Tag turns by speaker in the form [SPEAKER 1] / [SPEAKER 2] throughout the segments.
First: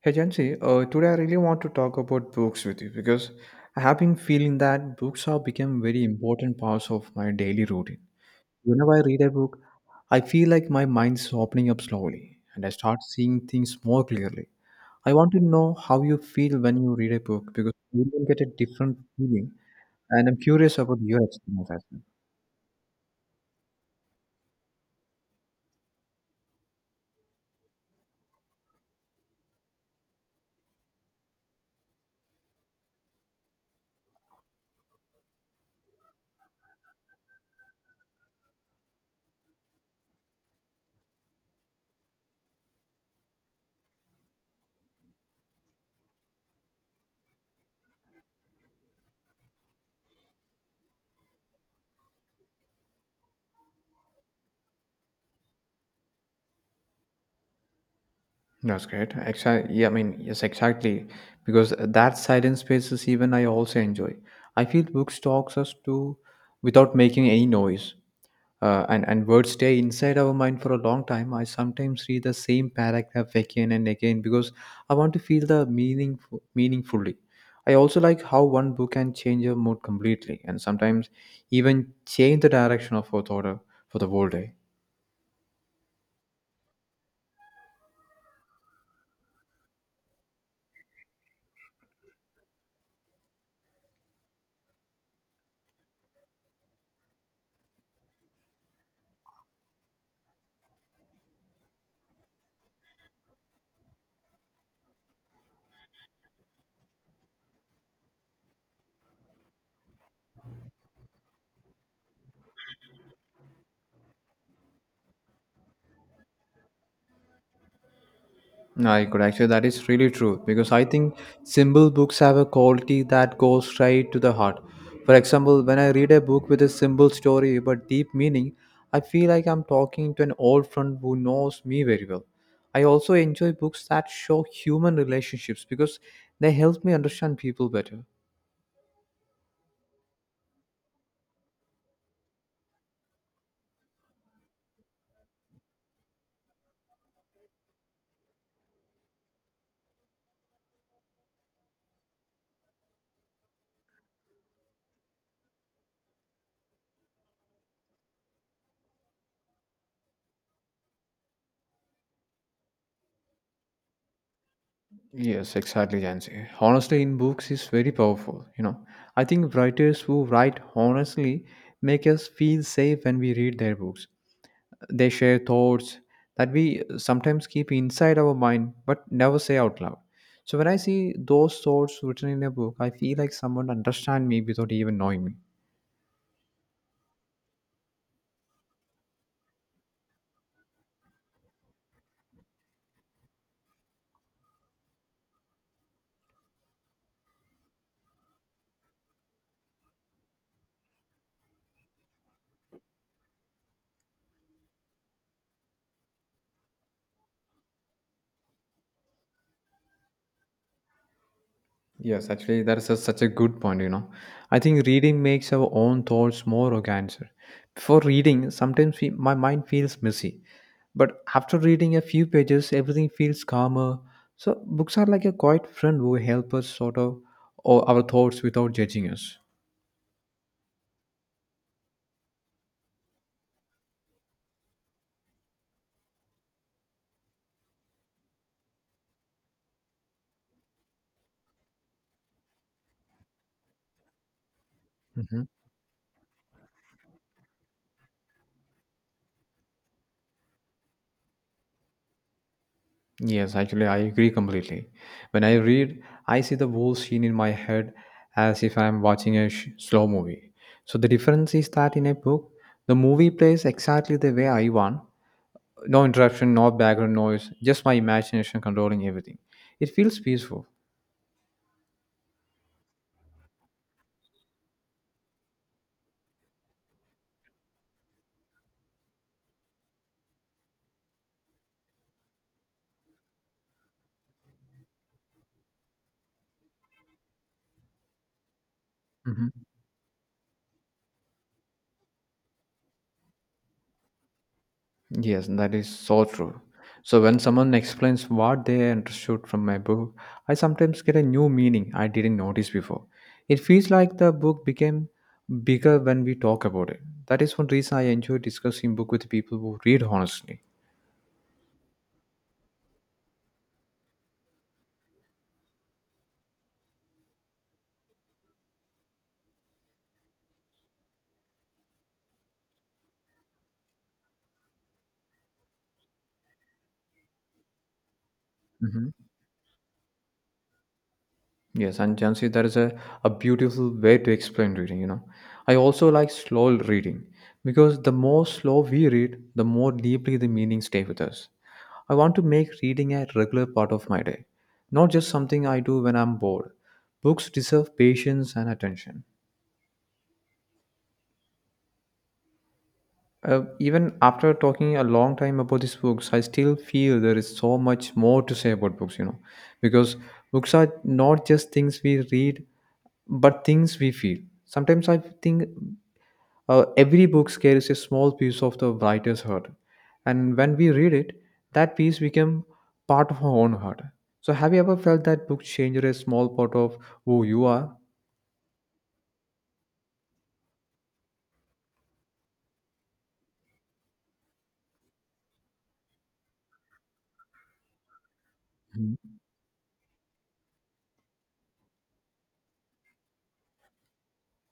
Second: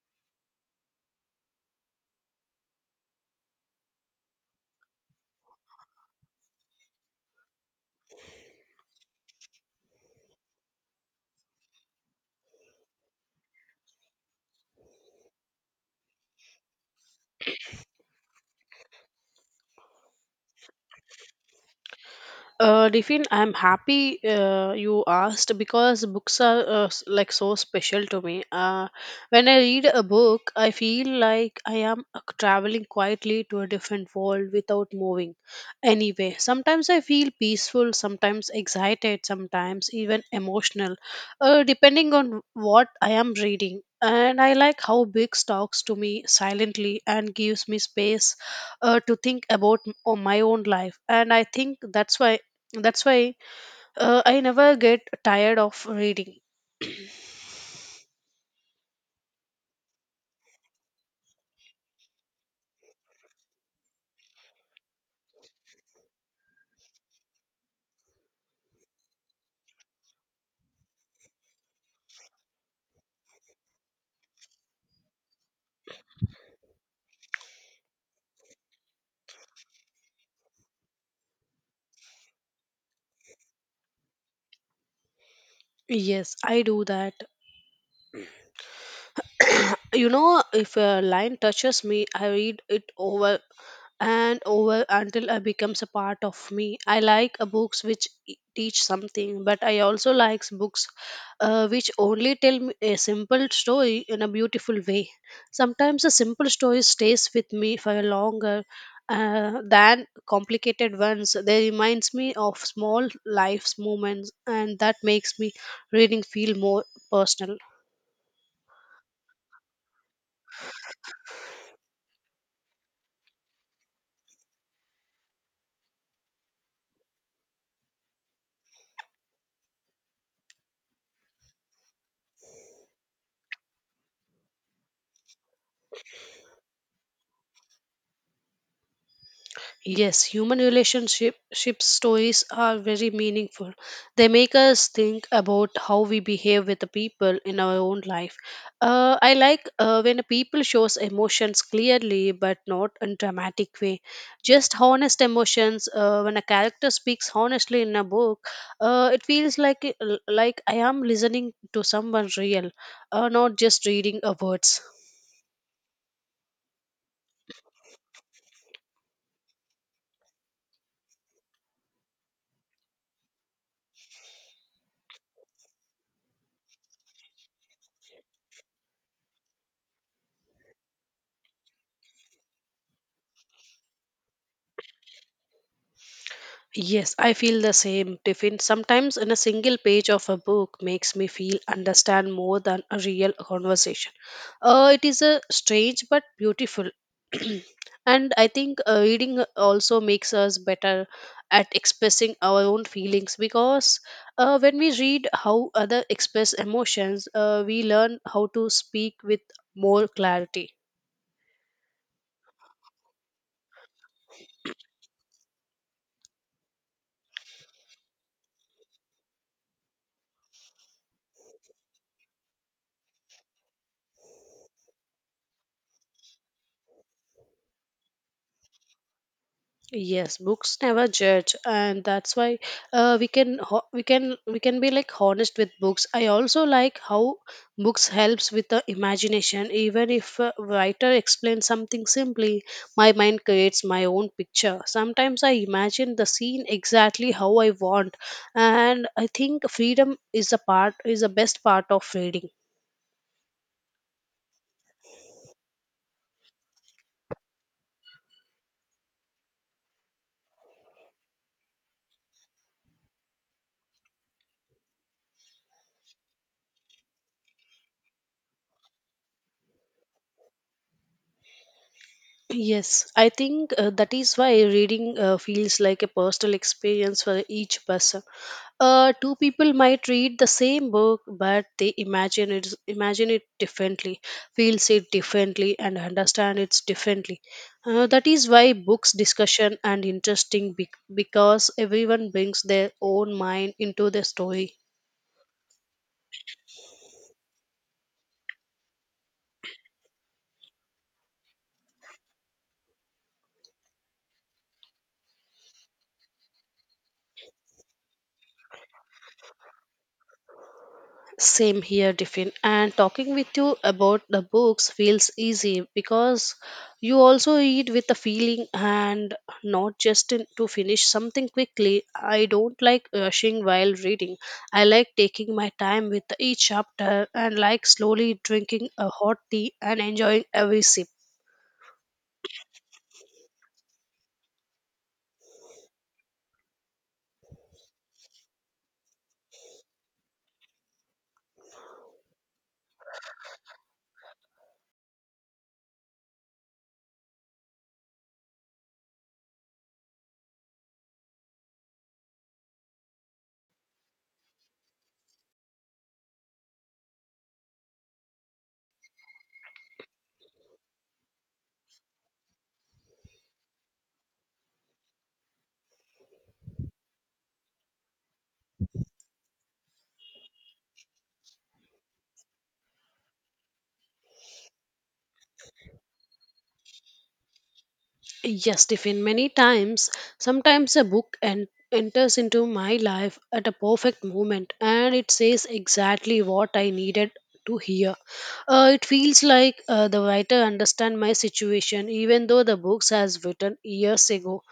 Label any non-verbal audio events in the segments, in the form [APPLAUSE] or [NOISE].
[SPEAKER 1] Hey Jansi, today I really want to talk about books with you because I have been feeling that books have become very important parts of my daily routine. Whenever I read a book, I feel like my mind's opening up slowly and I start seeing things more clearly. I want to know how you feel when you read a book because you will get a different feeling and I'm curious about your experience as well.
[SPEAKER 2] Riffin, I'm happy you asked because books are like so special to me. When I read a book, I feel like I am traveling quietly to a different world without moving. Anyway, sometimes I feel peaceful, sometimes excited, sometimes even emotional, depending on what I am reading. And I like how books talks to me silently and gives me space to think about my own life and I think that's why I never get tired of reading.
[SPEAKER 1] That's great. Exactly. Yeah, I mean, yes, exactly. Because that silent spaces, even I also enjoy. I feel books talks us to without making any noise, and words stay inside our mind for a long time. I sometimes read the same paragraph again and again because I want to feel the meaning meaningfully. I also like how one book can change your mood completely, and sometimes even change the direction of our thought for the whole day.
[SPEAKER 2] Yes, I do that. [COUGHS] [CLEARS THROAT] You know if a line touches me I read it over and over until it becomes a part of me. I like books which teach something, but I also likes books which only tell me a simple story in a beautiful way. Sometimes a simple story stays with me for longer than complicated ones. They reminds me of small life's moments, and that makes me reading feel more personal.
[SPEAKER 1] No, I could actually, that is really true because I think simple books have a quality that goes straight to the heart. For example, when I read a book with a simple story but deep meaning, I feel like I'm talking to an old friend who knows me very well. I also enjoy books that show human relationships because they help me understand people better.
[SPEAKER 2] Yes, human relationship ship stories are very meaningful. They make us think about how we behave with the people in our own life. I like when a people shows emotions clearly, but not in dramatic way. Just honest emotions. When a character speaks honestly in a book, it feels like I am listening to someone real, not just reading a words.
[SPEAKER 1] Yes, exactly, Jansi. Honestly, in books is very powerful. I think writers who write honestly make us feel safe when we read their books. They share thoughts that we sometimes keep inside our mind but never say out loud. So when I see those thoughts written in a book, I feel like someone understands me without even knowing me.
[SPEAKER 2] Yes, I feel the same, Tiffin. Sometimes in a single page of a book makes me feel understand more than a real conversation. It is a strange but beautiful. [CLEARS THROAT] And I think reading also makes us better at expressing our own feelings because when we read how other express emotions, we learn how to speak with more clarity.
[SPEAKER 1] Yes, actually, that is such a good point. I think reading makes our own thoughts more organic. Before reading, sometimes we, my mind feels messy, but after reading a few pages, everything feels calmer. So books are like a quiet friend who help us sort of or our thoughts without judging us.
[SPEAKER 2] Yes, books never judge, and that's why we can we can be like honest with books. I also like how books helps with the imagination. Even if a writer explains something simply, my mind creates my own picture. Sometimes
[SPEAKER 1] Mhm.
[SPEAKER 2] I imagine the scene exactly how I want, and I think freedom is a part is the best part of reading.
[SPEAKER 1] Yes, actually, I agree completely. When I read, I see the whole scene in my head as if I'm watching a slow movie. So the difference is that in a book, the movie plays exactly the way I want. No interruption, no background noise, just my imagination controlling everything. It feels peaceful.
[SPEAKER 2] Yes, I think that is why reading feels like a personal experience for each person. Two people might read the same book, but they imagine it differently, feels it differently, and understand it differently. That is why books
[SPEAKER 1] Mhm.
[SPEAKER 2] discussion and interesting because everyone brings their own mind into the story.
[SPEAKER 1] Yes, that is so true. So when someone explains what they understood from my book, I sometimes get a new meaning I didn't notice before. It feels like the book became bigger when we talk about it. That is one reason I enjoy discussing book with people who read honestly.
[SPEAKER 2] Same here, Tiffin. And talking with you about the books feels easy because you also read with a feeling and not just in, to finish something quickly. I don't like rushing while reading. I like taking my time with each chapter and like slowly drinking a
[SPEAKER 1] Mhm.
[SPEAKER 2] hot tea and enjoying every sip.
[SPEAKER 1] Yes, and Jansi, that is a beautiful way to explain reading. I also like slow reading because the more slow we read, the more deeply the meaning stay with us. I want to make reading a regular part of my day, not just something I do when I'm bored. Books deserve patience and attention. Even after talking a long time about these books, I still feel there is so much more to say about books, because books are not just things we read, but things we feel. Sometimes I think every book carries a small piece of the writer's heart, and when we read it, that piece become part of our own heart. So, have you ever felt that book changed a small part of who you are?
[SPEAKER 2] Yes, Tiffin, many times, sometimes a book and enters into my life at a perfect moment, and it says exactly what I needed to hear. It feels like the writer understand my situation even though the books has written years ago.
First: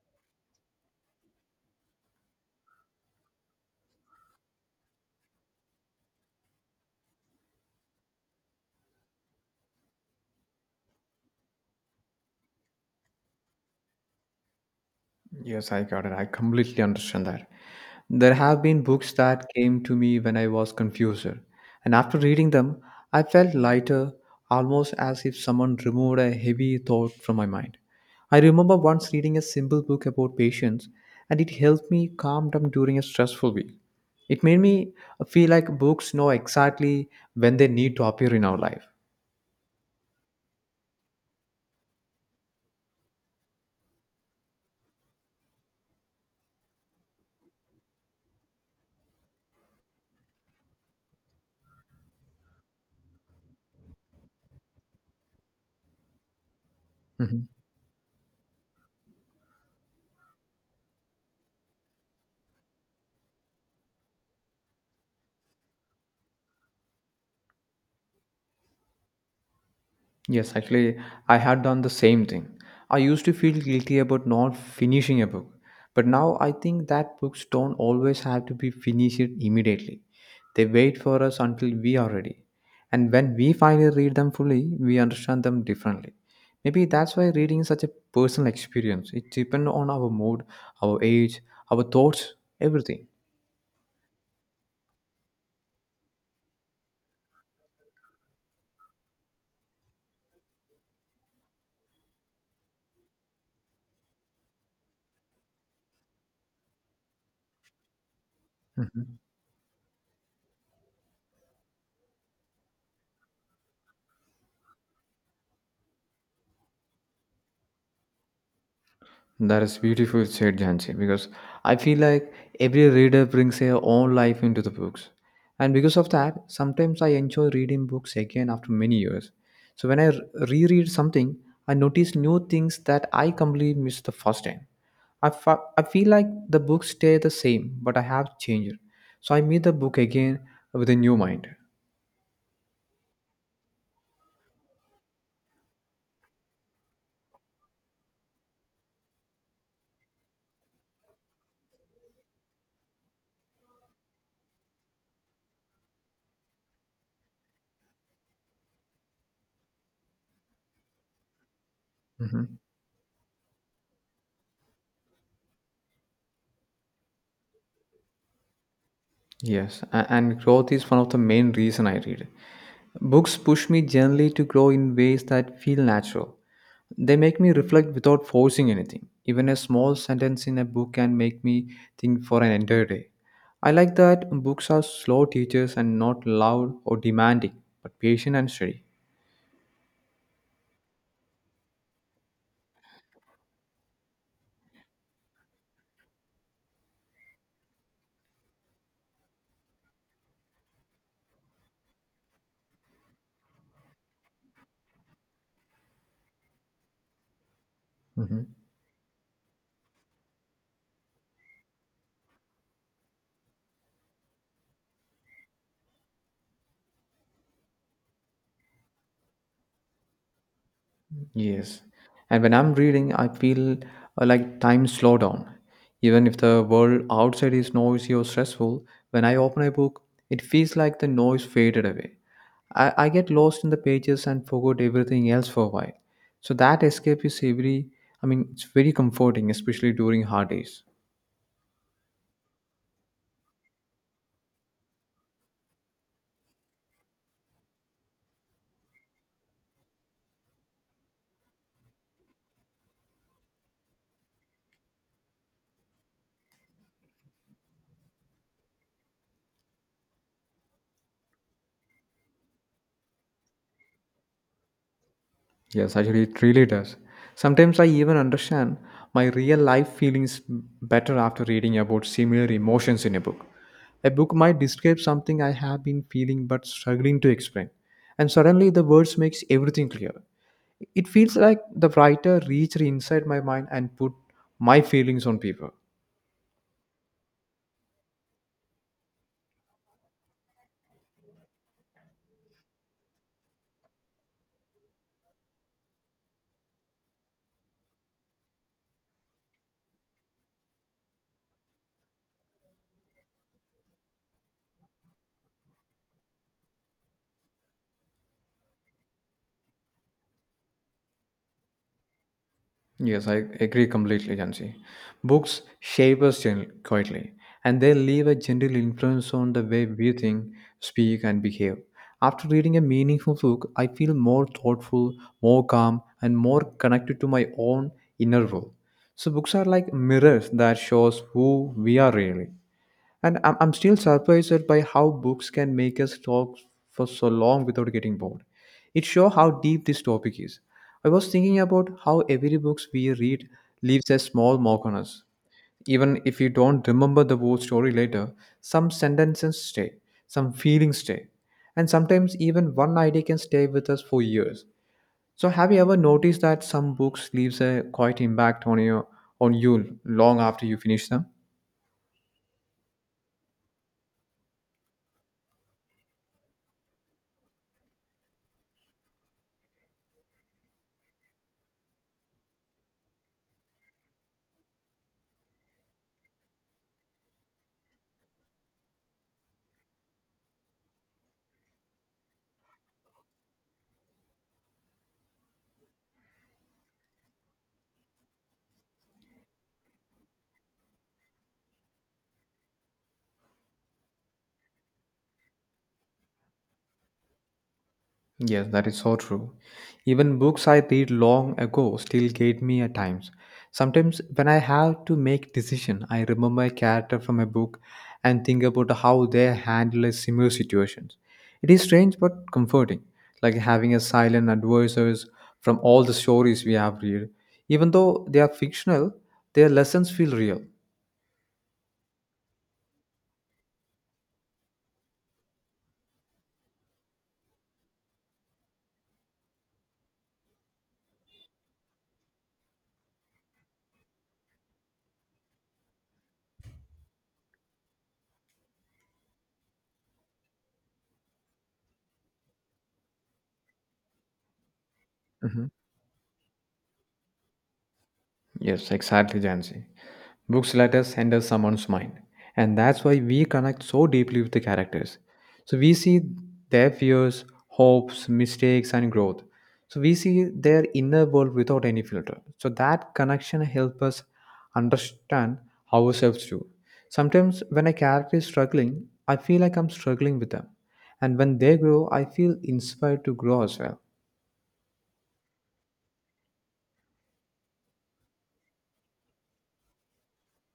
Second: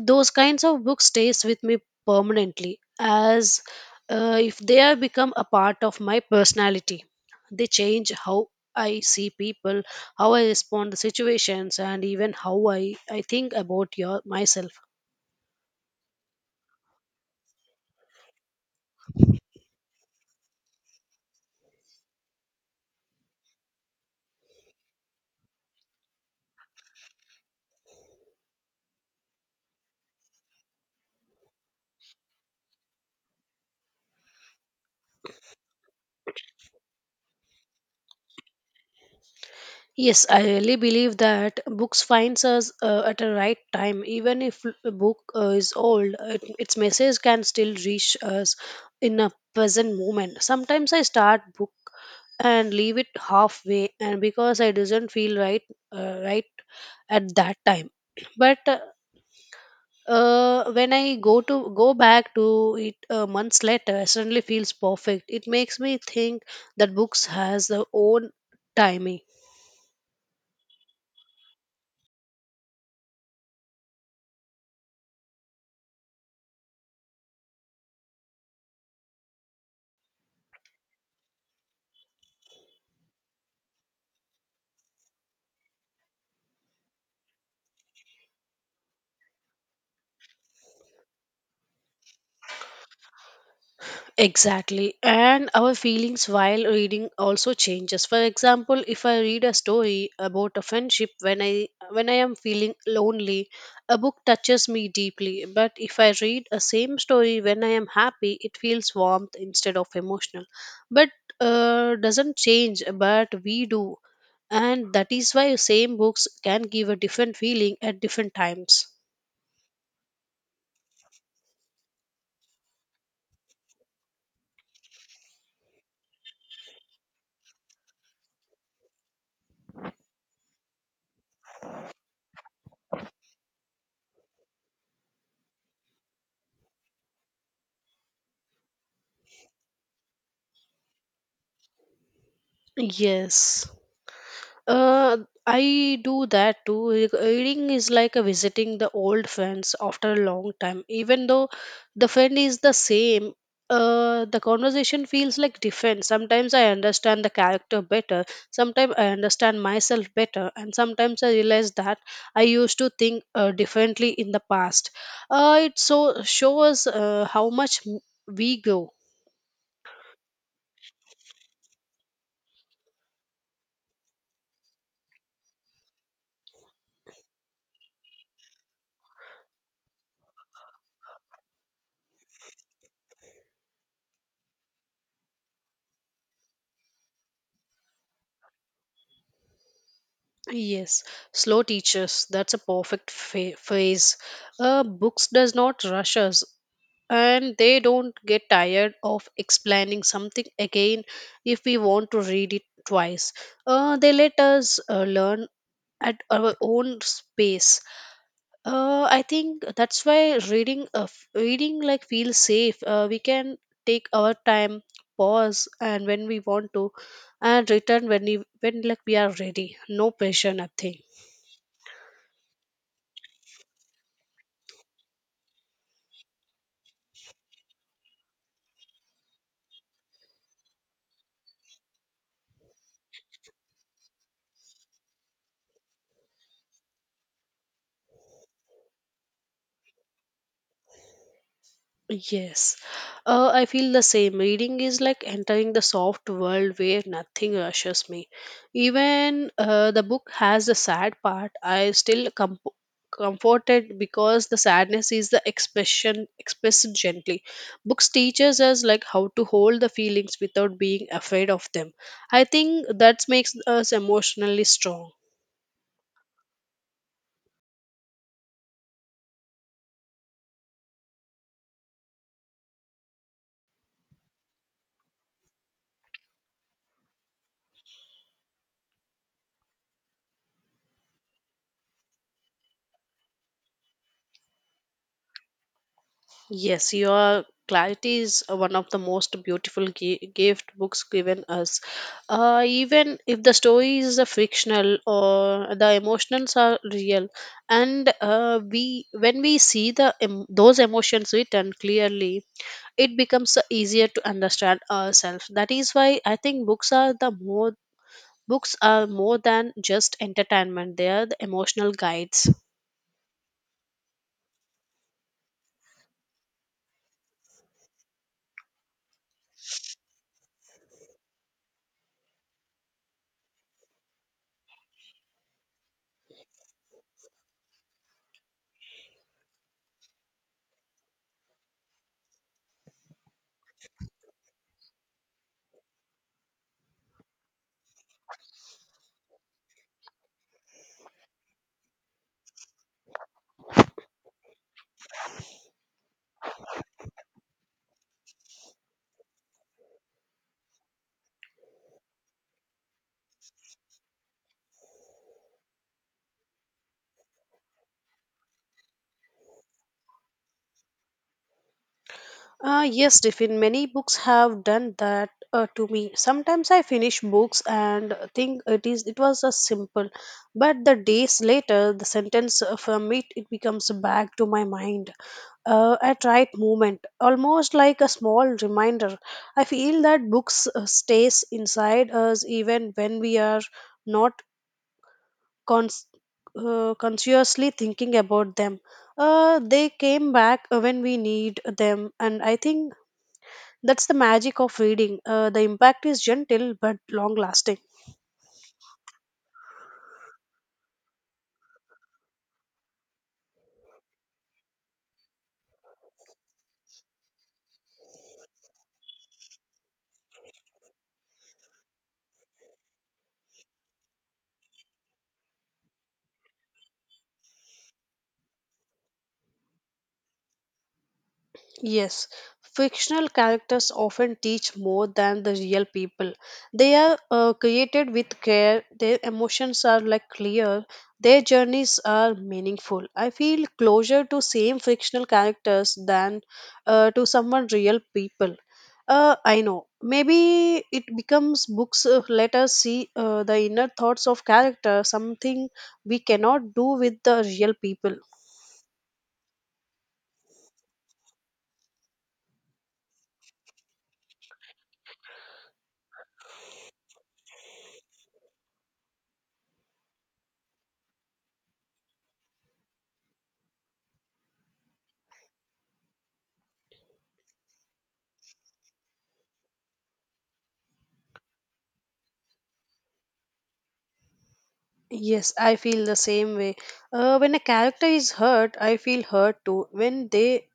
[SPEAKER 2] Those kinds of books stays with me permanently as if they have become a part of my personality. They change how I see people, how I respond to situations, and even how I think about myself.
[SPEAKER 1] Yes, I got it. I completely understand that. There have been books that came to me when I was confused, and after reading them, I felt lighter, almost as if someone removed a heavy thought from my mind. I remember once reading a simple book about patience, and it helped me calm down during a stressful week. It made me feel like books know exactly when they need to appear in our life.
[SPEAKER 2] Yes, I really believe that books finds us at a right time. Even if a book is old, it, its message can still reach us in a present moment. Sometimes I start book and leave it halfway, and because I doesn't feel right, uh, right at
[SPEAKER 1] Mm-hmm.
[SPEAKER 2] that time. [CLEARS THROAT] But when I go back to it months later, I suddenly feels perfect. It makes me think that books has their own timing.
[SPEAKER 1] Yes, actually, I had done the same thing. I used to feel guilty about not finishing a book, but now I think that books don't always have to be finished immediately. They wait for us until we are ready. And when we finally read them fully, we understand them differently. Maybe that's why reading is such a personal experience. It depends on our mood, our age, our thoughts, everything.
[SPEAKER 2] Exactly, and our feelings while reading also changes. For example, if I read a story about a friendship when I am feeling lonely, a book touches me deeply. But if I read a same story when I am happy, it feels
[SPEAKER 1] Mhm.
[SPEAKER 2] warmth instead of emotional. But doesn't change, but we do, and that is why same books can give a different feeling at different times.
[SPEAKER 1] That is beautiful said, Jansi, because I feel like every reader brings their own life into the books. And because of that, sometimes I enjoy reading books again after many years. So when I reread something, I notice new things that I completely missed the first time. I feel like the books stay the same, but I have changed. So I meet the book again with a new mind.
[SPEAKER 2] Yes. Uh, I do that too. Reading is like a visiting the old friends after a long time. Even though the friend is the same, the conversation feels like different. Sometimes I understand the character better. Sometimes I understand myself better, and sometimes I realize that I
[SPEAKER 1] Mm-hmm.
[SPEAKER 2] used to think differently in the past. It so shows how much we grow.
[SPEAKER 1] Yes, and growth is one of the main reason I read. Books push me generally to grow in ways that feel natural. They make me reflect without forcing anything. Even a small sentence in a book can make me think for an entire day. I like that books are slow teachers and not loud or demanding, but patient and steady.
[SPEAKER 2] Yes, slow teachers. That's a perfect phrase. Books does not rush us, and they don't get tired of explaining something again if we want to read it twice. They let us learn at our own space.
[SPEAKER 1] Mhm.
[SPEAKER 2] I think that's why reading, reading like feels safe. We can take our time, pause, and when we want to, and return when like we are ready. No pressure, nothing.
[SPEAKER 1] Yes. And when I'm reading, I feel like time slow down. Even if the world outside is noisy or stressful, when I open a book, it feels like the noise faded away. I get lost in the pages and forgot everything else for a while. So that escape is very, I mean, it's very comforting, especially during hard days.
[SPEAKER 2] Yes, I feel the same. Reading is like entering the soft world where nothing rushes me. Even the book has the sad part. I still comforted because the sadness is the expression expressed gently. Books teaches us like how to hold the feelings without being afraid of them. I think that makes us emotionally strong.
[SPEAKER 1] Yes, actually, it really does. Sometimes I even understand my real life feelings better after reading about similar emotions in a book. A book might describe something I have been feeling but struggling to explain, and suddenly the words makes everything clear. It feels like the writer reached inside my mind and put my feelings on paper.
[SPEAKER 2] Yes, your clarity is one of the most beautiful gift books given us. Even if the story is a fictional or the emotions are real, and we when we see the those emotions written clearly, it becomes easier to understand ourselves. That is why I think books are more than just entertainment. They are the emotional guides.
[SPEAKER 1] Yes, I agree completely, Jansi. Books shape us quietly, and they leave a gentle influence on the way we think, speak, and behave. After reading a meaningful book, I feel more thoughtful, more calm, and more connected to my own inner world. So books are like mirrors that shows who we are really. And I'm still surprised by how books can make us talk for so long without getting bored. It shows how deep this topic is. I was thinking about how every book we read leaves a small mark on us. Even if you don't remember the whole story later, some sentences stay, some feelings stay, and sometimes even one idea can stay with us for years. So have you ever noticed that some books leaves a quite impact on you long after you finish them?
[SPEAKER 2] Yes, Tiffin, many books have done that to me. Sometimes I finish books and think it was a simple, but the days later, the sentence from it it becomes back to my mind. At right moment, almost like a small reminder. I feel that books stays inside us even when we are not cons- consciously thinking about them. They came back when we need them, and I think that's the magic of reading. The impact is gentle but long lasting.
[SPEAKER 1] Yes, that is so true. Even books I read long ago still get me at times. Sometimes when I have to make decision, I remember a character from a book and think about how they handle a similar situations. It is strange but comforting, like having a silent advisors from all the stories we have read. Even though they are fictional, their lessons feel real.
[SPEAKER 2] Yes, fictional characters often teach more than the real people. They are created with care, their emotions are like clear, their journeys are meaningful. I feel closer to same fictional characters than to someone real people. I know. Maybe it becomes books. Let us see the inner thoughts of character, something
[SPEAKER 1] Mhm.
[SPEAKER 2] we cannot do with the real people.
[SPEAKER 1] Yes, exactly, Jansi. Books let us enter someone's mind, and that's why we connect so deeply with the characters. So we see their fears, hopes, mistakes, and growth. So we see their inner world without any filter. So that connection helps us understand ourselves too. Sometimes when a character is struggling, I feel like I'm struggling with them. And when they grow, I feel inspired to grow as well.
[SPEAKER 2] Yes, I feel the same way. When a character is hurt, I feel hurt too. When they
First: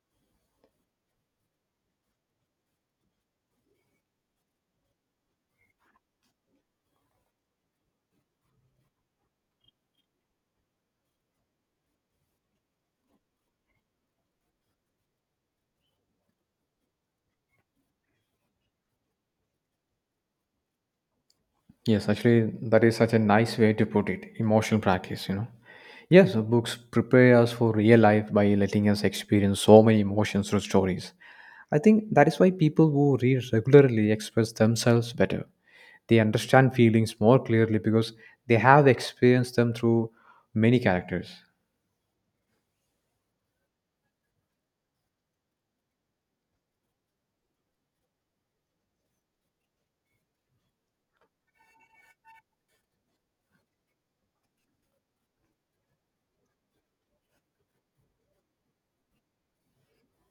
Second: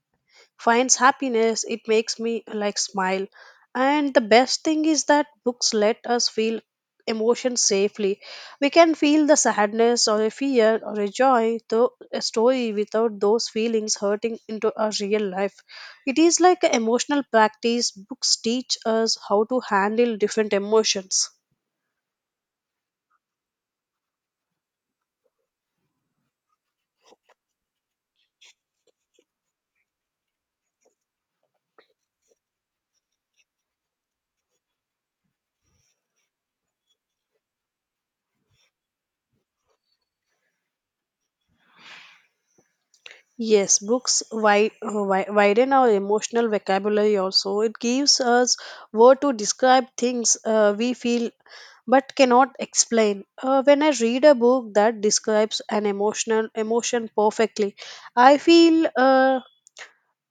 [SPEAKER 2] finds happiness, it makes me like smile. And the best thing is that books let us feel emotions safely. We can feel the sadness or a fear or a joy through a story without those feelings hurting into our real life. It is like an emotional practice. Books teach us how to handle different emotions.
[SPEAKER 1] Yes, actually, that is such a nice way to put it. Emotional practice. Yes, so books prepare us for real life by letting us experience so many emotions through stories. I think that is why people who read regularly express themselves better. They understand feelings more clearly because they have experienced them through many characters.
[SPEAKER 2] Yes, books widen our emotional vocabulary also. It gives us word to describe things we feel but cannot explain. When I read a book that describes an emotional emotion perfectly, I feel uh,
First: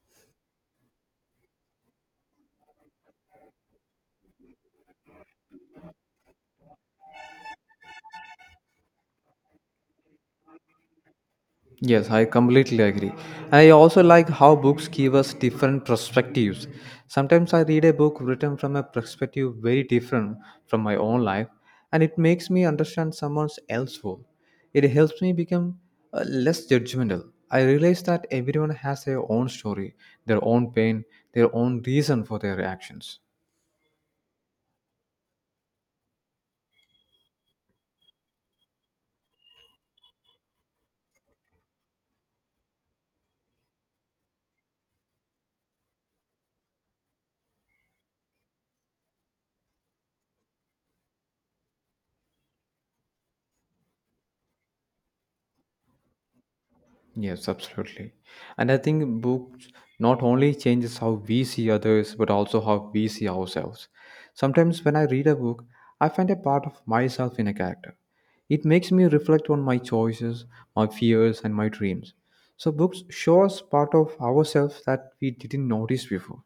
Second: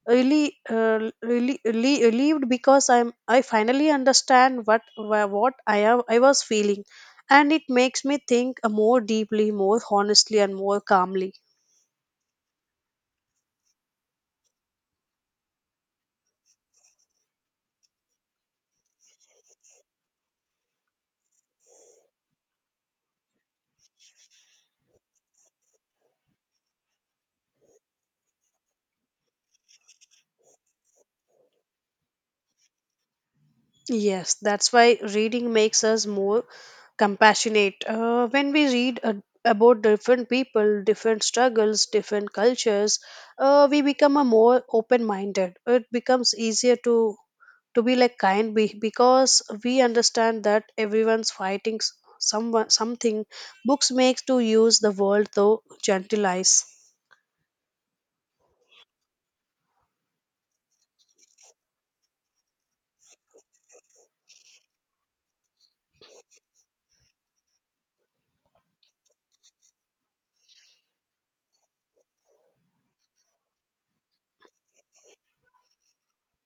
[SPEAKER 2] really, uh, really, really relieved because I finally understand what I was feeling, and it makes me think more deeply, more honestly, and more calmly.
[SPEAKER 1] Yes, I completely agree. I also like how books give us different perspectives. Sometimes I read a book written from a perspective very different from my own life, and it makes me understand someone else's world. It helps me become less judgmental. I realize that everyone has their own story, their own pain, their own reason for their reactions.
[SPEAKER 2] Yes, that's why reading makes us more compassionate. When we read about different people, different struggles, different cultures, we become a more open-minded. It becomes easier to be like kind, because we understand that everyone's fighting someone something. Books makes to use the world though gentle eyes.
[SPEAKER 1] Yes, absolutely. And I think books not only changes how we see others, but also how we see ourselves. Sometimes when I read a book, I find a part of myself in a character. It makes me reflect on my choices, my fears, and my dreams. So books show us part of ourselves that we didn't notice before.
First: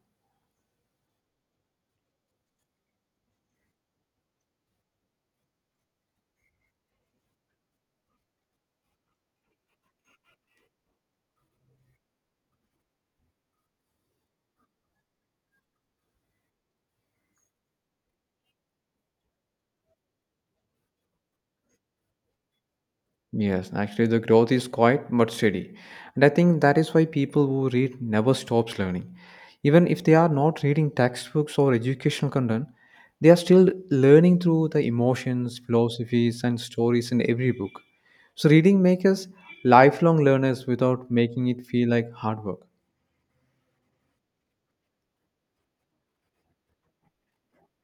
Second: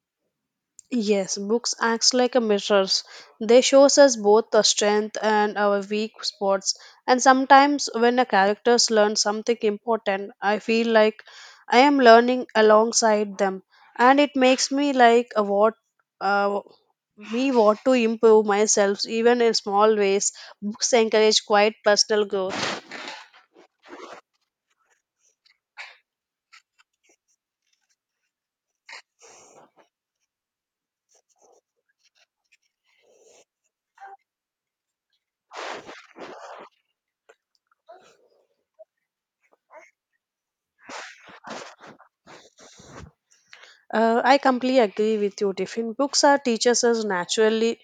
[SPEAKER 2] Yes, books acts like a mirrors. They shows us both the strength and our weak spots. And sometimes when a characters learn something important, I feel like I am learning alongside them, and it makes me like a what uh, me want to improve myself even in small ways. Books encourage quiet personal growth.
[SPEAKER 1] Yes, actually, the growth is quiet but steady. And I think that is why people who read never stops learning. Even if they are not reading textbooks or educational content, they are still learning through the emotions, philosophies, and stories in every book. So, reading makes us lifelong learners without making it feel like hard work.
[SPEAKER 2] I completely agree with you, Tiffin. Books are teachers us naturally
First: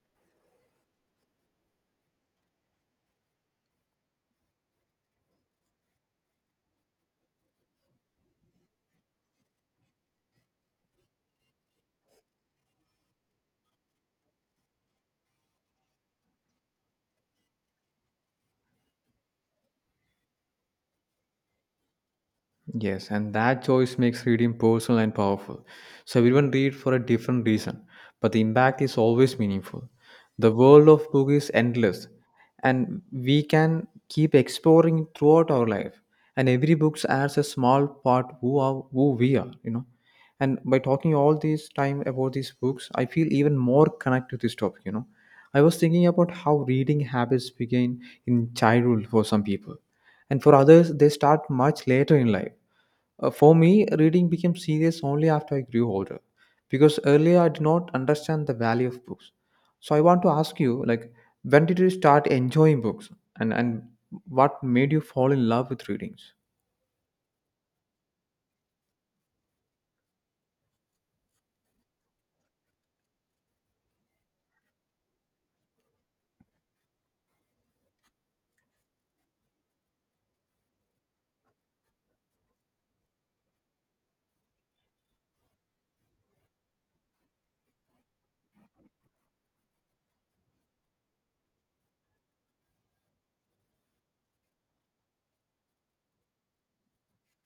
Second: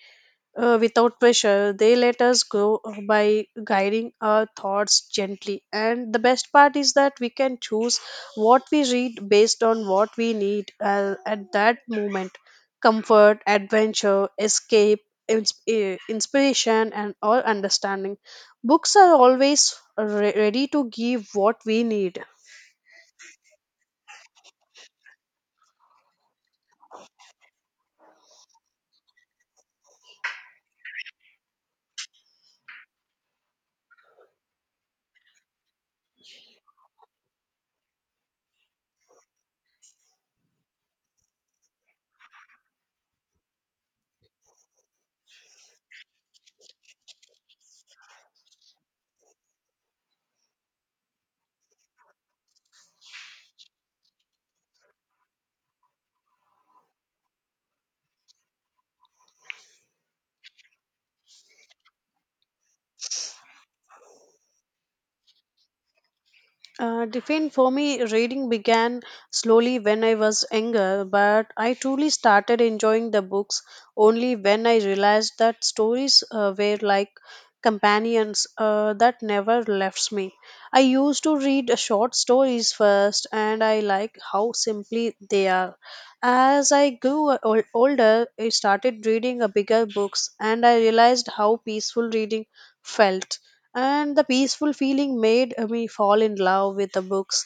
[SPEAKER 2] without pressure. They let us grow by guiding our thoughts gently. And the best part is that we can choose what we read based on what we need at that moment: comfort, adventure, escape, inspiration, and all understanding. Books are always ready to give what we need.
[SPEAKER 1] Yes, and that choice makes reading personal and powerful. So everyone read for a different reason, but the impact is always meaningful. The world of book is endless, and we can keep exploring it throughout our life. And every book adds a small part who we are, you know. And by talking all this time about these books, I feel even more connected to this topic, you know. I was thinking about how reading habits begin in childhood for some people, and for others, they start much later in life. For me, reading became serious only after I grew older, because earlier I did not understand the value of books. So I want to ask you, like, when did you start enjoying books, and what made you fall in love with readings?
[SPEAKER 2] Define for me, reading began slowly when I was younger, but I truly started enjoying the books only when I realized that stories were like companions that never left me. I used to read short stories first, and I like how simply they are. As I grew older, I started reading a bigger books and I realized how peaceful reading felt. And the peaceful feeling made me fall in love with the books.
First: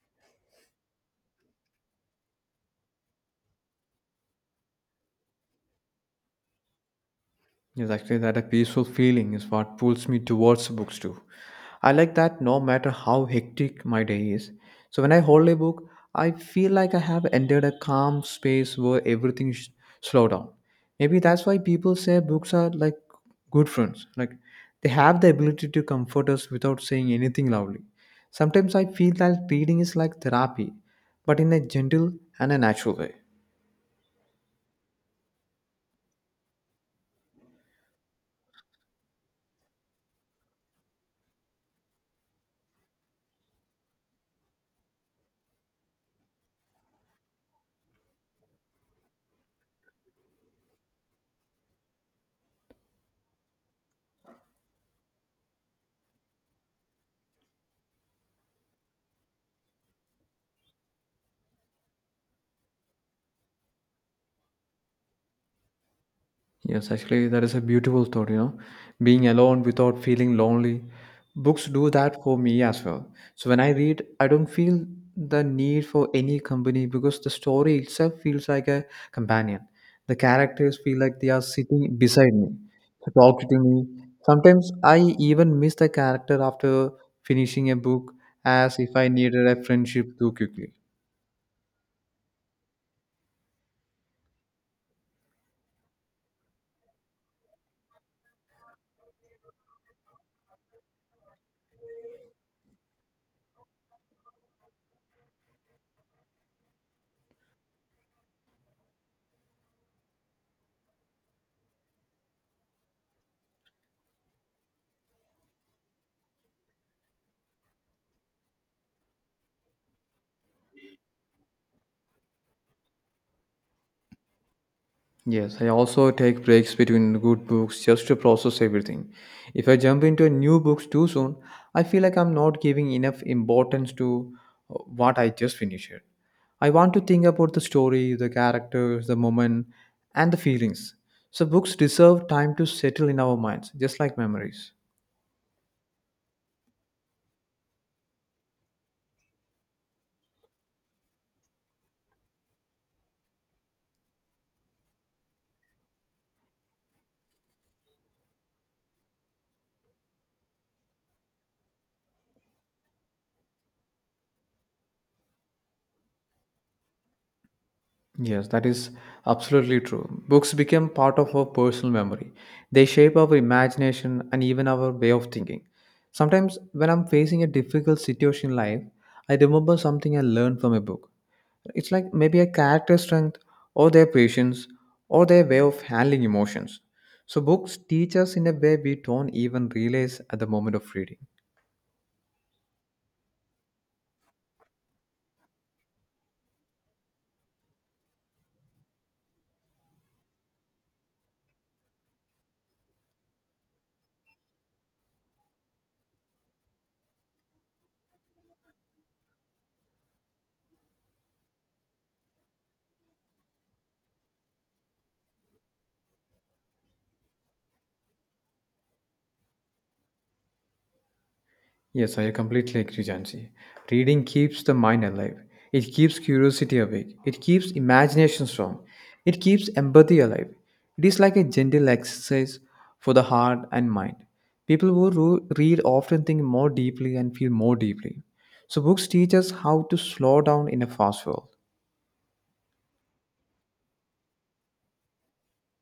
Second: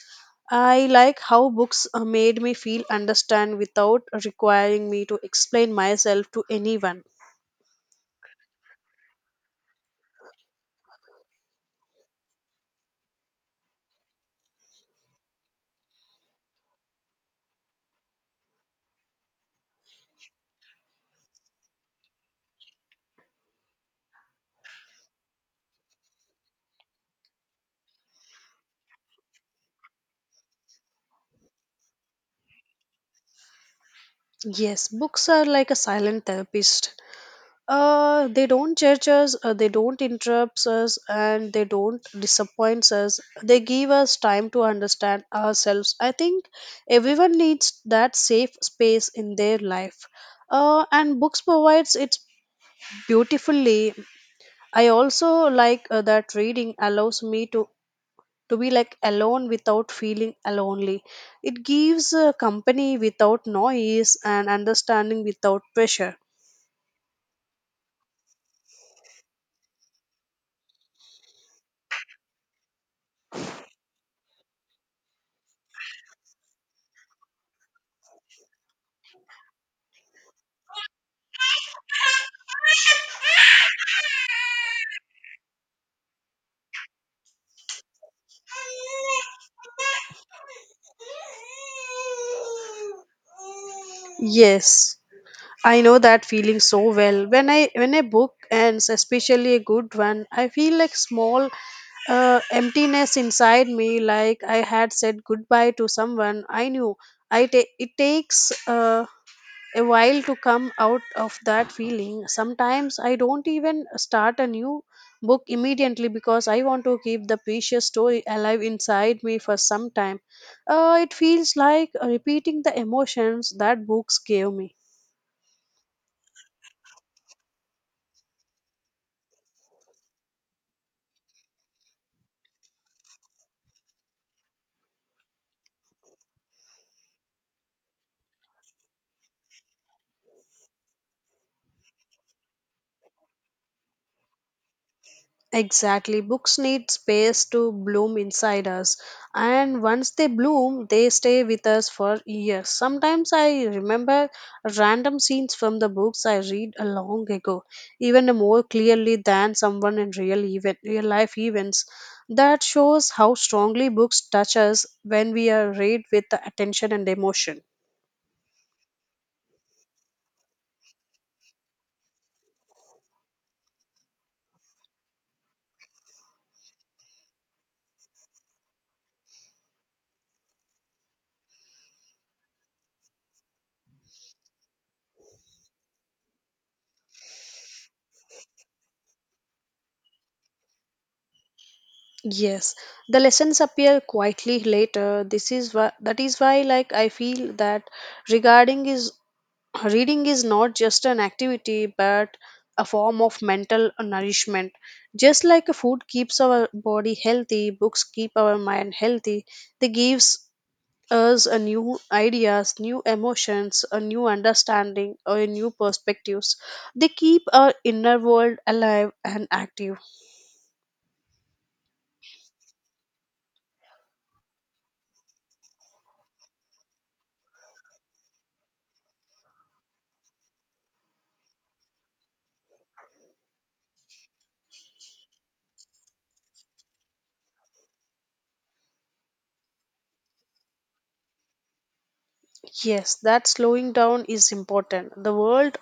[SPEAKER 2] I like how books made me feel understand without requiring me to explain myself to anyone.
[SPEAKER 1] Yes, actually, that a peaceful feeling is what pulls me towards books too. I like that no matter how hectic my day is. So when I hold a book, I feel like I have entered a calm space where everything slow down. Maybe that's why people say books are like good friends. Like they have the ability to comfort us without saying anything loudly. Sometimes I feel that reading is like therapy, but in a gentle and a natural way.
[SPEAKER 2] Yes, books are like a silent therapist. They don't judge us, they don't interrupt us, and they don't disappoint us. They give us time to understand ourselves. I think everyone needs that safe space in their life. And books provides it beautifully. I also like that reading allows me to be like alone without feeling lonely. It gives company without noise and understanding without pressure.
[SPEAKER 1] Yes, actually, that is a beautiful thought, you know, being alone without feeling lonely. Books do that for me as well. So when I read, I don't feel the need for any company because the story itself feels like a companion. The characters feel like they are sitting beside me, talking to me. Sometimes I even miss the character after finishing a book as if I needed a friendship too quickly.
[SPEAKER 2] Yes. I know that feeling so well. When I book and especially a good one, I feel like small emptiness inside me, like I had said goodbye to someone I knew. It takes a while to come out of that feeling. Sometimes I don't even start a new book immediately because I want to keep the precious story alive inside me for some time. It feels like repeating the emotions that books gave me.
[SPEAKER 1] Yes, I also take breaks between good books just to process everything. If I jump into a new books too soon, I feel like I'm not giving enough importance to what I just finished. I want to think about the story, the characters, the moment, and the feelings. So books deserve time to settle in our minds, just like memories.
[SPEAKER 2] Exactly. Books need space to bloom inside us, and once they bloom, they stay with us for years. Sometimes I remember random scenes from the books I read a long ago, even more clearly than someone in real life events. That shows how strongly books touch us when we are read with attention and emotion.
[SPEAKER 1] Yes, that is absolutely true. Books become part of our personal memory. They shape our imagination and even our way of thinking. Sometimes, when I'm facing a difficult situation in life, I remember something I learned from a book. It's like maybe a character's strength, or their patience, or their way of handling emotions. So, books teach us in a way we don't even realize at the moment of reading.
[SPEAKER 2] Yes, the lessons appear quietly later. That is why, like I feel that regarding is reading is not just an activity but a form of mental nourishment. Just like food keeps our body healthy, books keep our mind healthy. They gives us a new ideas, new emotions, a new understanding, or a new perspectives. They keep our inner world alive and active.
[SPEAKER 1] Yes, I completely agree, Jansi. Reading keeps the mind alive. It keeps curiosity awake. It keeps imagination strong. It keeps empathy alive. It is like a gentle exercise for the heart and mind. People who read often think more deeply and feel more deeply. So, books teach us how to slow down in a fast world.
[SPEAKER 2] Yes, that slowing down is important. The world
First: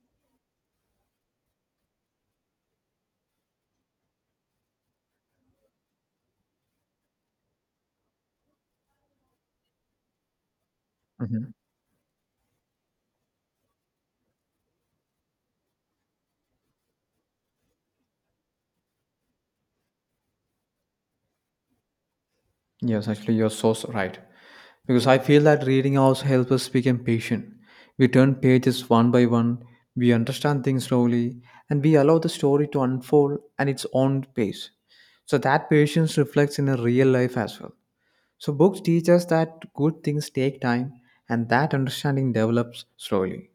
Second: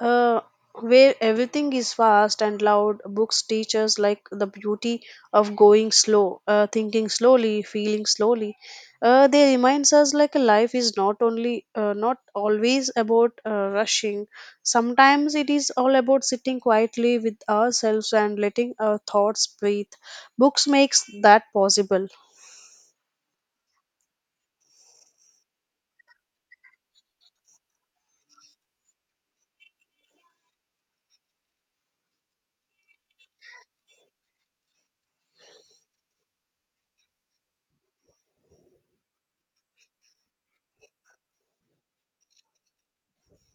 [SPEAKER 2] uh, where everything is fast and loud, books teach us like the beauty of going slow, thinking slowly, feeling slowly. They reminds us like life is not
[SPEAKER 1] Mhm.
[SPEAKER 2] only not always about rushing. Sometimes it is all about sitting quietly with ourselves and letting our thoughts breathe. Books makes that possible.
[SPEAKER 1] Yes, actually, you're so right. Because I feel that reading also helps us become patient. We turn pages one by one, we understand things slowly, and we allow the story to unfold at its own pace. So that patience reflects in a real life as well. So books teach us that good things take time and that understanding develops slowly.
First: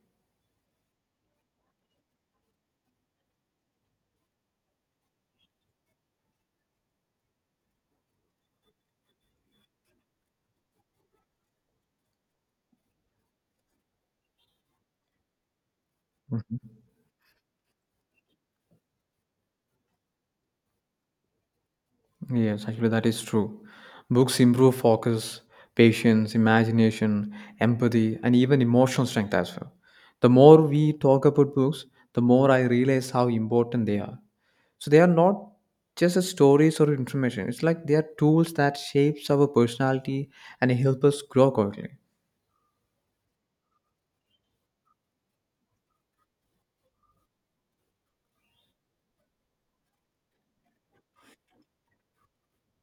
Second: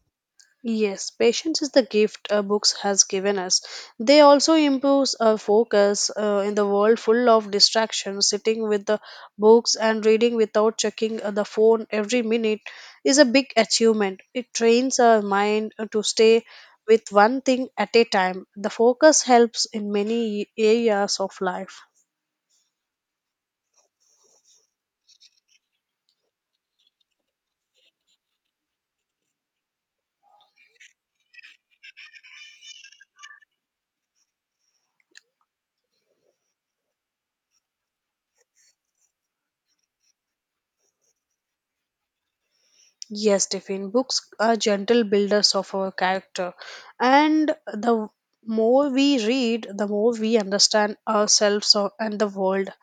[SPEAKER 2] Yes, patience is the gift books has given us. They also improve our focus in the world full of distractions. Sitting with the books and reading without checking the phone every minute is a big achievement. It trains our mind to stay
[SPEAKER 1] Mm-hmm.
[SPEAKER 2] with one thing at a time. The focus helps in many areas of life.
[SPEAKER 1] Yes, actually, that is true. Books improve focus, patience, imagination, empathy, and even emotional strength as well. The more we talk about books, the more I realize how important they are. So, they are not just as stories or information, it's like they are tools that shapes our personality and help us grow quickly.
[SPEAKER 2] Yes, Tiffin, books are gentle builders of our character. And the more we read, the more we understand ourselves and the world.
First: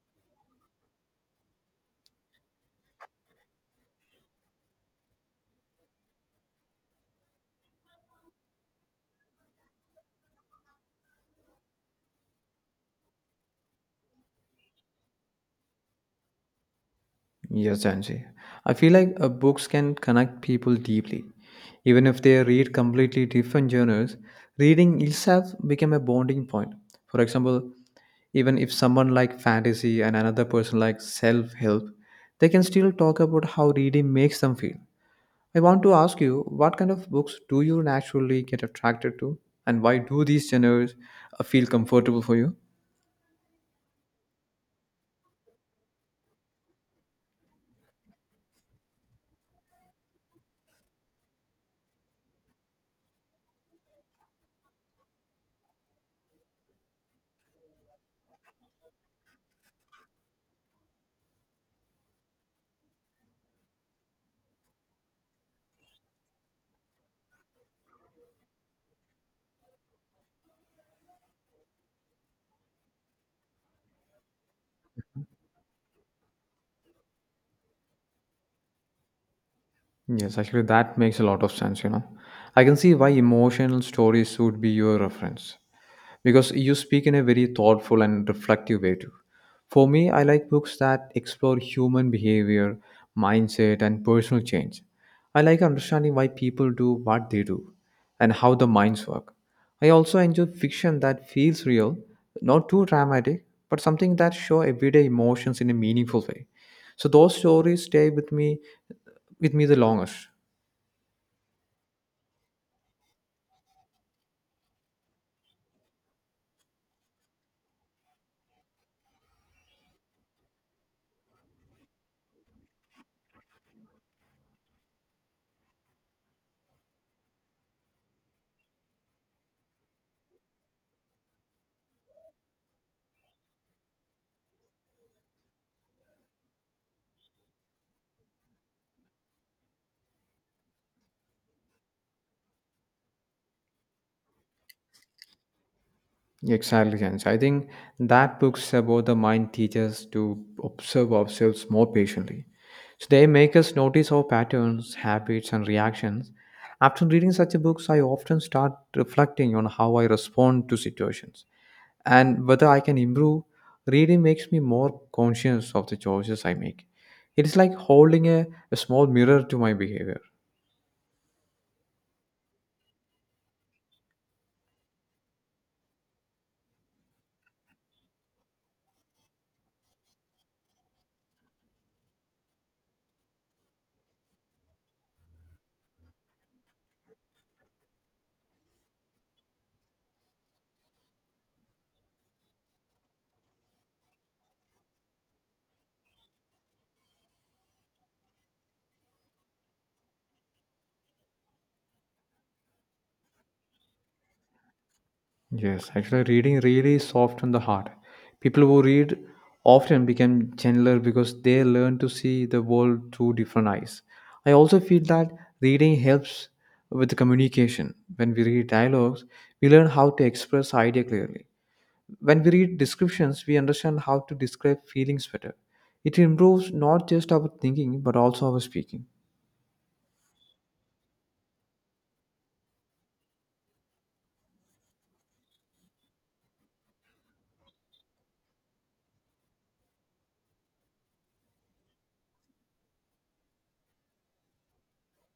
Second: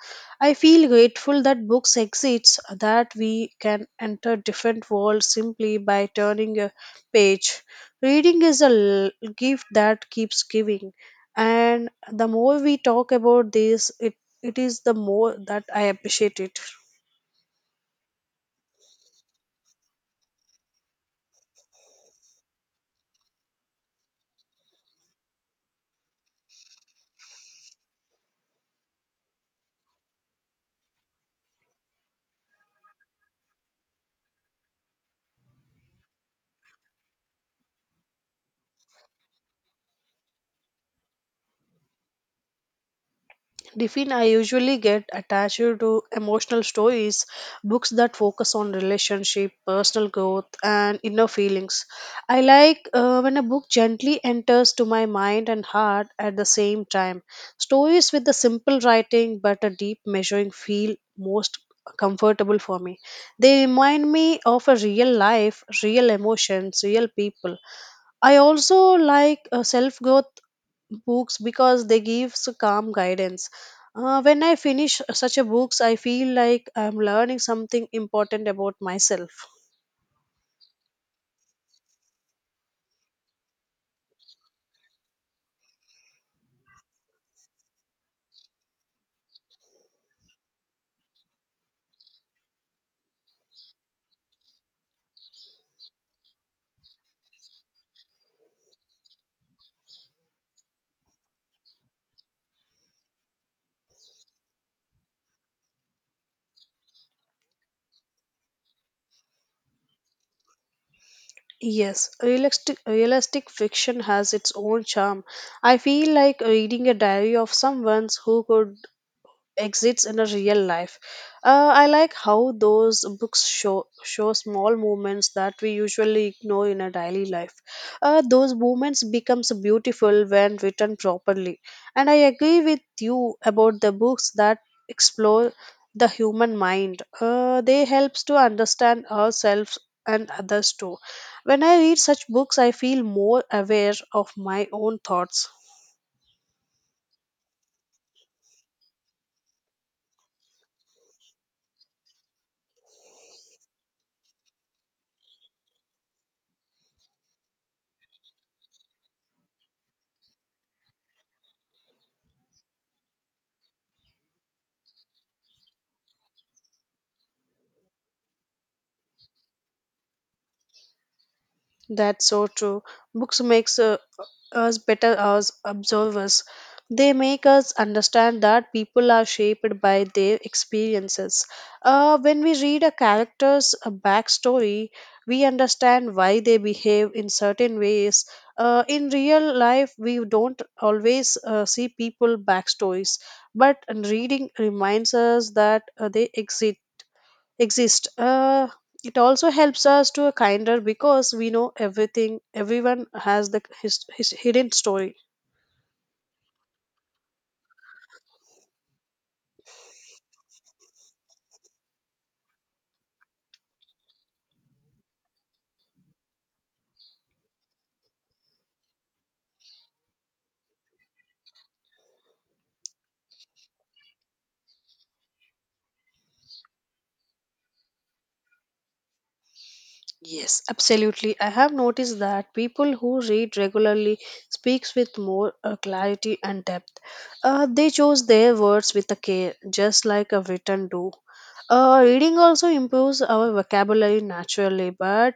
[SPEAKER 2] I feel grateful that books exist, that we can enter different worlds simply by turning a page. Reading is a gift that keeps giving. And the more we talk about this, it is the more that I appreciate it.
[SPEAKER 1] Yes, Janji. I feel like books can connect people deeply. Even if they read completely different genres, reading itself became a bonding point. For example, even if someone like fantasy and another person like self-help, they can still talk about how reading makes them feel. I want to ask you, what kind of books do you naturally get attracted to, and why do these genres feel comfortable for you?
[SPEAKER 2] Define I usually get attached to emotional stories, books that focus on relationship, personal growth, and inner feelings. I like when a book gently enters to my mind and heart at the same time. Stories with the simple writing but a deep measuring feel most comfortable for me. They remind me of a real emotions, real people. I also like self growth books because they give calm guidance. When I finish such a books, I feel like I'm learning something important about myself.
[SPEAKER 1] Yes, actually, that makes a lot of sense, you know. I can see why emotional stories would be your reference because you speak in a very thoughtful and reflective way too. For me, I like books that explore human behavior, mindset, and personal change. I like understanding why people do what they do and how the minds work. I also enjoy fiction that feels real, not too dramatic, but something that show everyday emotions in a meaningful way. So those stories stay with me the longest.
[SPEAKER 2] Yes, realistic fiction has its own charm. I feel like reading a diary of someone who could exists in a real life. I like how those books show small moments that we usually ignore in a daily life. Those moments becomes beautiful when written properly. And I agree with you about the books that explore the human mind. They helps to understand ourselves and others too. When I read such books, I feel more aware of my own thoughts.
[SPEAKER 1] Exactly, Jens. I think that books about the mind teach us to observe ourselves more patiently. So they make us notice our patterns, habits, and reactions. After reading such a books, I often start reflecting on how I respond to situations and whether I can improve. Reading makes me more conscious of the choices I make. It is like holding a small mirror to my behavior.
[SPEAKER 2] That's so true. Books makes us better as observers. They make us understand that people are shaped by their experiences. When we read a character's backstory, we understand why they behave in certain ways. In real life, we don't always see people backstories, but reading reminds us that they exist. It also helps us to a kinder because we know everything. Everyone has the his hidden story.
[SPEAKER 1] Yes, actually, reading really softens the heart. People who read often become gentler because they learn to see the world through different eyes. I also feel that reading helps with the communication. When we read dialogues, we learn how to express idea clearly. When we read descriptions, we understand how to describe feelings better. It improves not just our thinking but also our speaking.
[SPEAKER 2] Yes, absolutely. I have noticed that people who read regularly speaks with more clarity and depth. They choose their words with a care, just like a written do. Reading also improves our vocabulary naturally, but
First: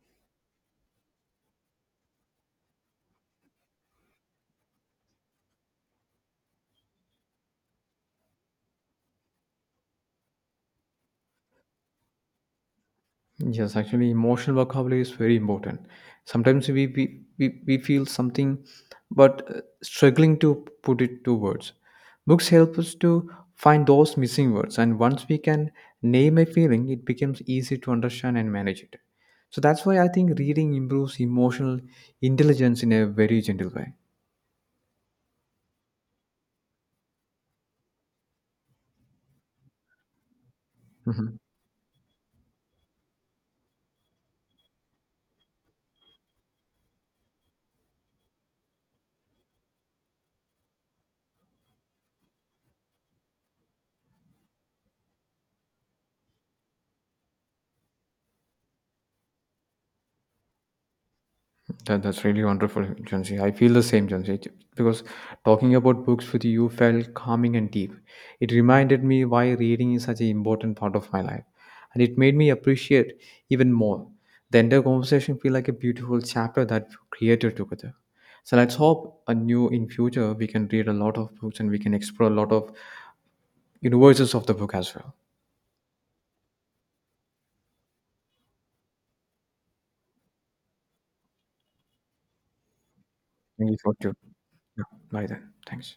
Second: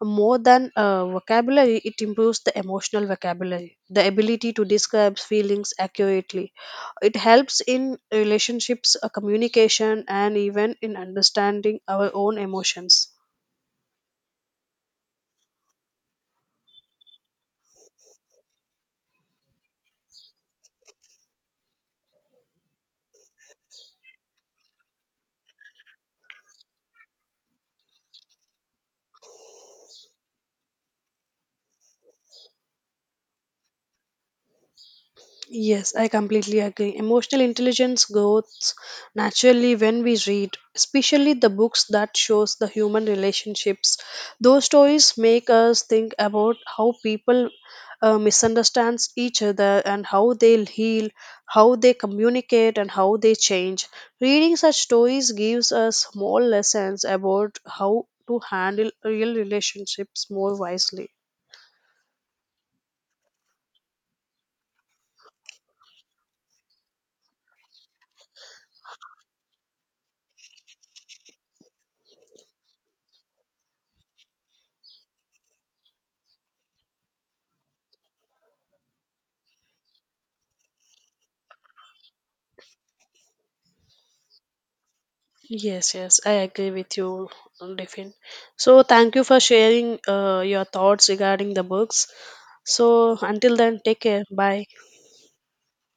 [SPEAKER 2] more than vocabulary, it improves the emotional vocabulary, the ability to describe feelings accurately. It helps in relationships, communication, and even in understanding our own emotions.
[SPEAKER 1] Yes, actually, emotional vocabulary is very important. Sometimes we feel something, but struggling to put it to words. Books help us to find those missing words, and once we can name a feeling, it becomes easy to understand and manage it. So that's why I think reading improves emotional intelligence in a very gentle way.
[SPEAKER 2] Yes, I completely agree. Emotional intelligence grows naturally when we read, especially
[SPEAKER 1] Mm-hmm.
[SPEAKER 2] the books that shows the human relationships. Those stories make us think about how people misunderstands each other and how they heal, how they communicate and how they change. Reading such stories gives us small lessons about how to handle real relationships more wisely.
[SPEAKER 1] That's really wonderful, Junsi. I feel the same, Junsi, because talking about books with you felt calming and deep. It reminded me why reading is such an important part of my life, and it made me appreciate even more. The entire conversation feel like a beautiful chapter that we created together. So let's hope a new in future we can read a lot of books and we can explore a lot of universes of the book as well.
[SPEAKER 2] Yes, yes, I agree with you, Diffin. So, thank you for sharing your thoughts regarding the books. So, until
[SPEAKER 1] Thank you
[SPEAKER 2] then,
[SPEAKER 1] for
[SPEAKER 2] take
[SPEAKER 1] too.
[SPEAKER 2] care. Bye.
[SPEAKER 1] Yeah, bye then. Thanks.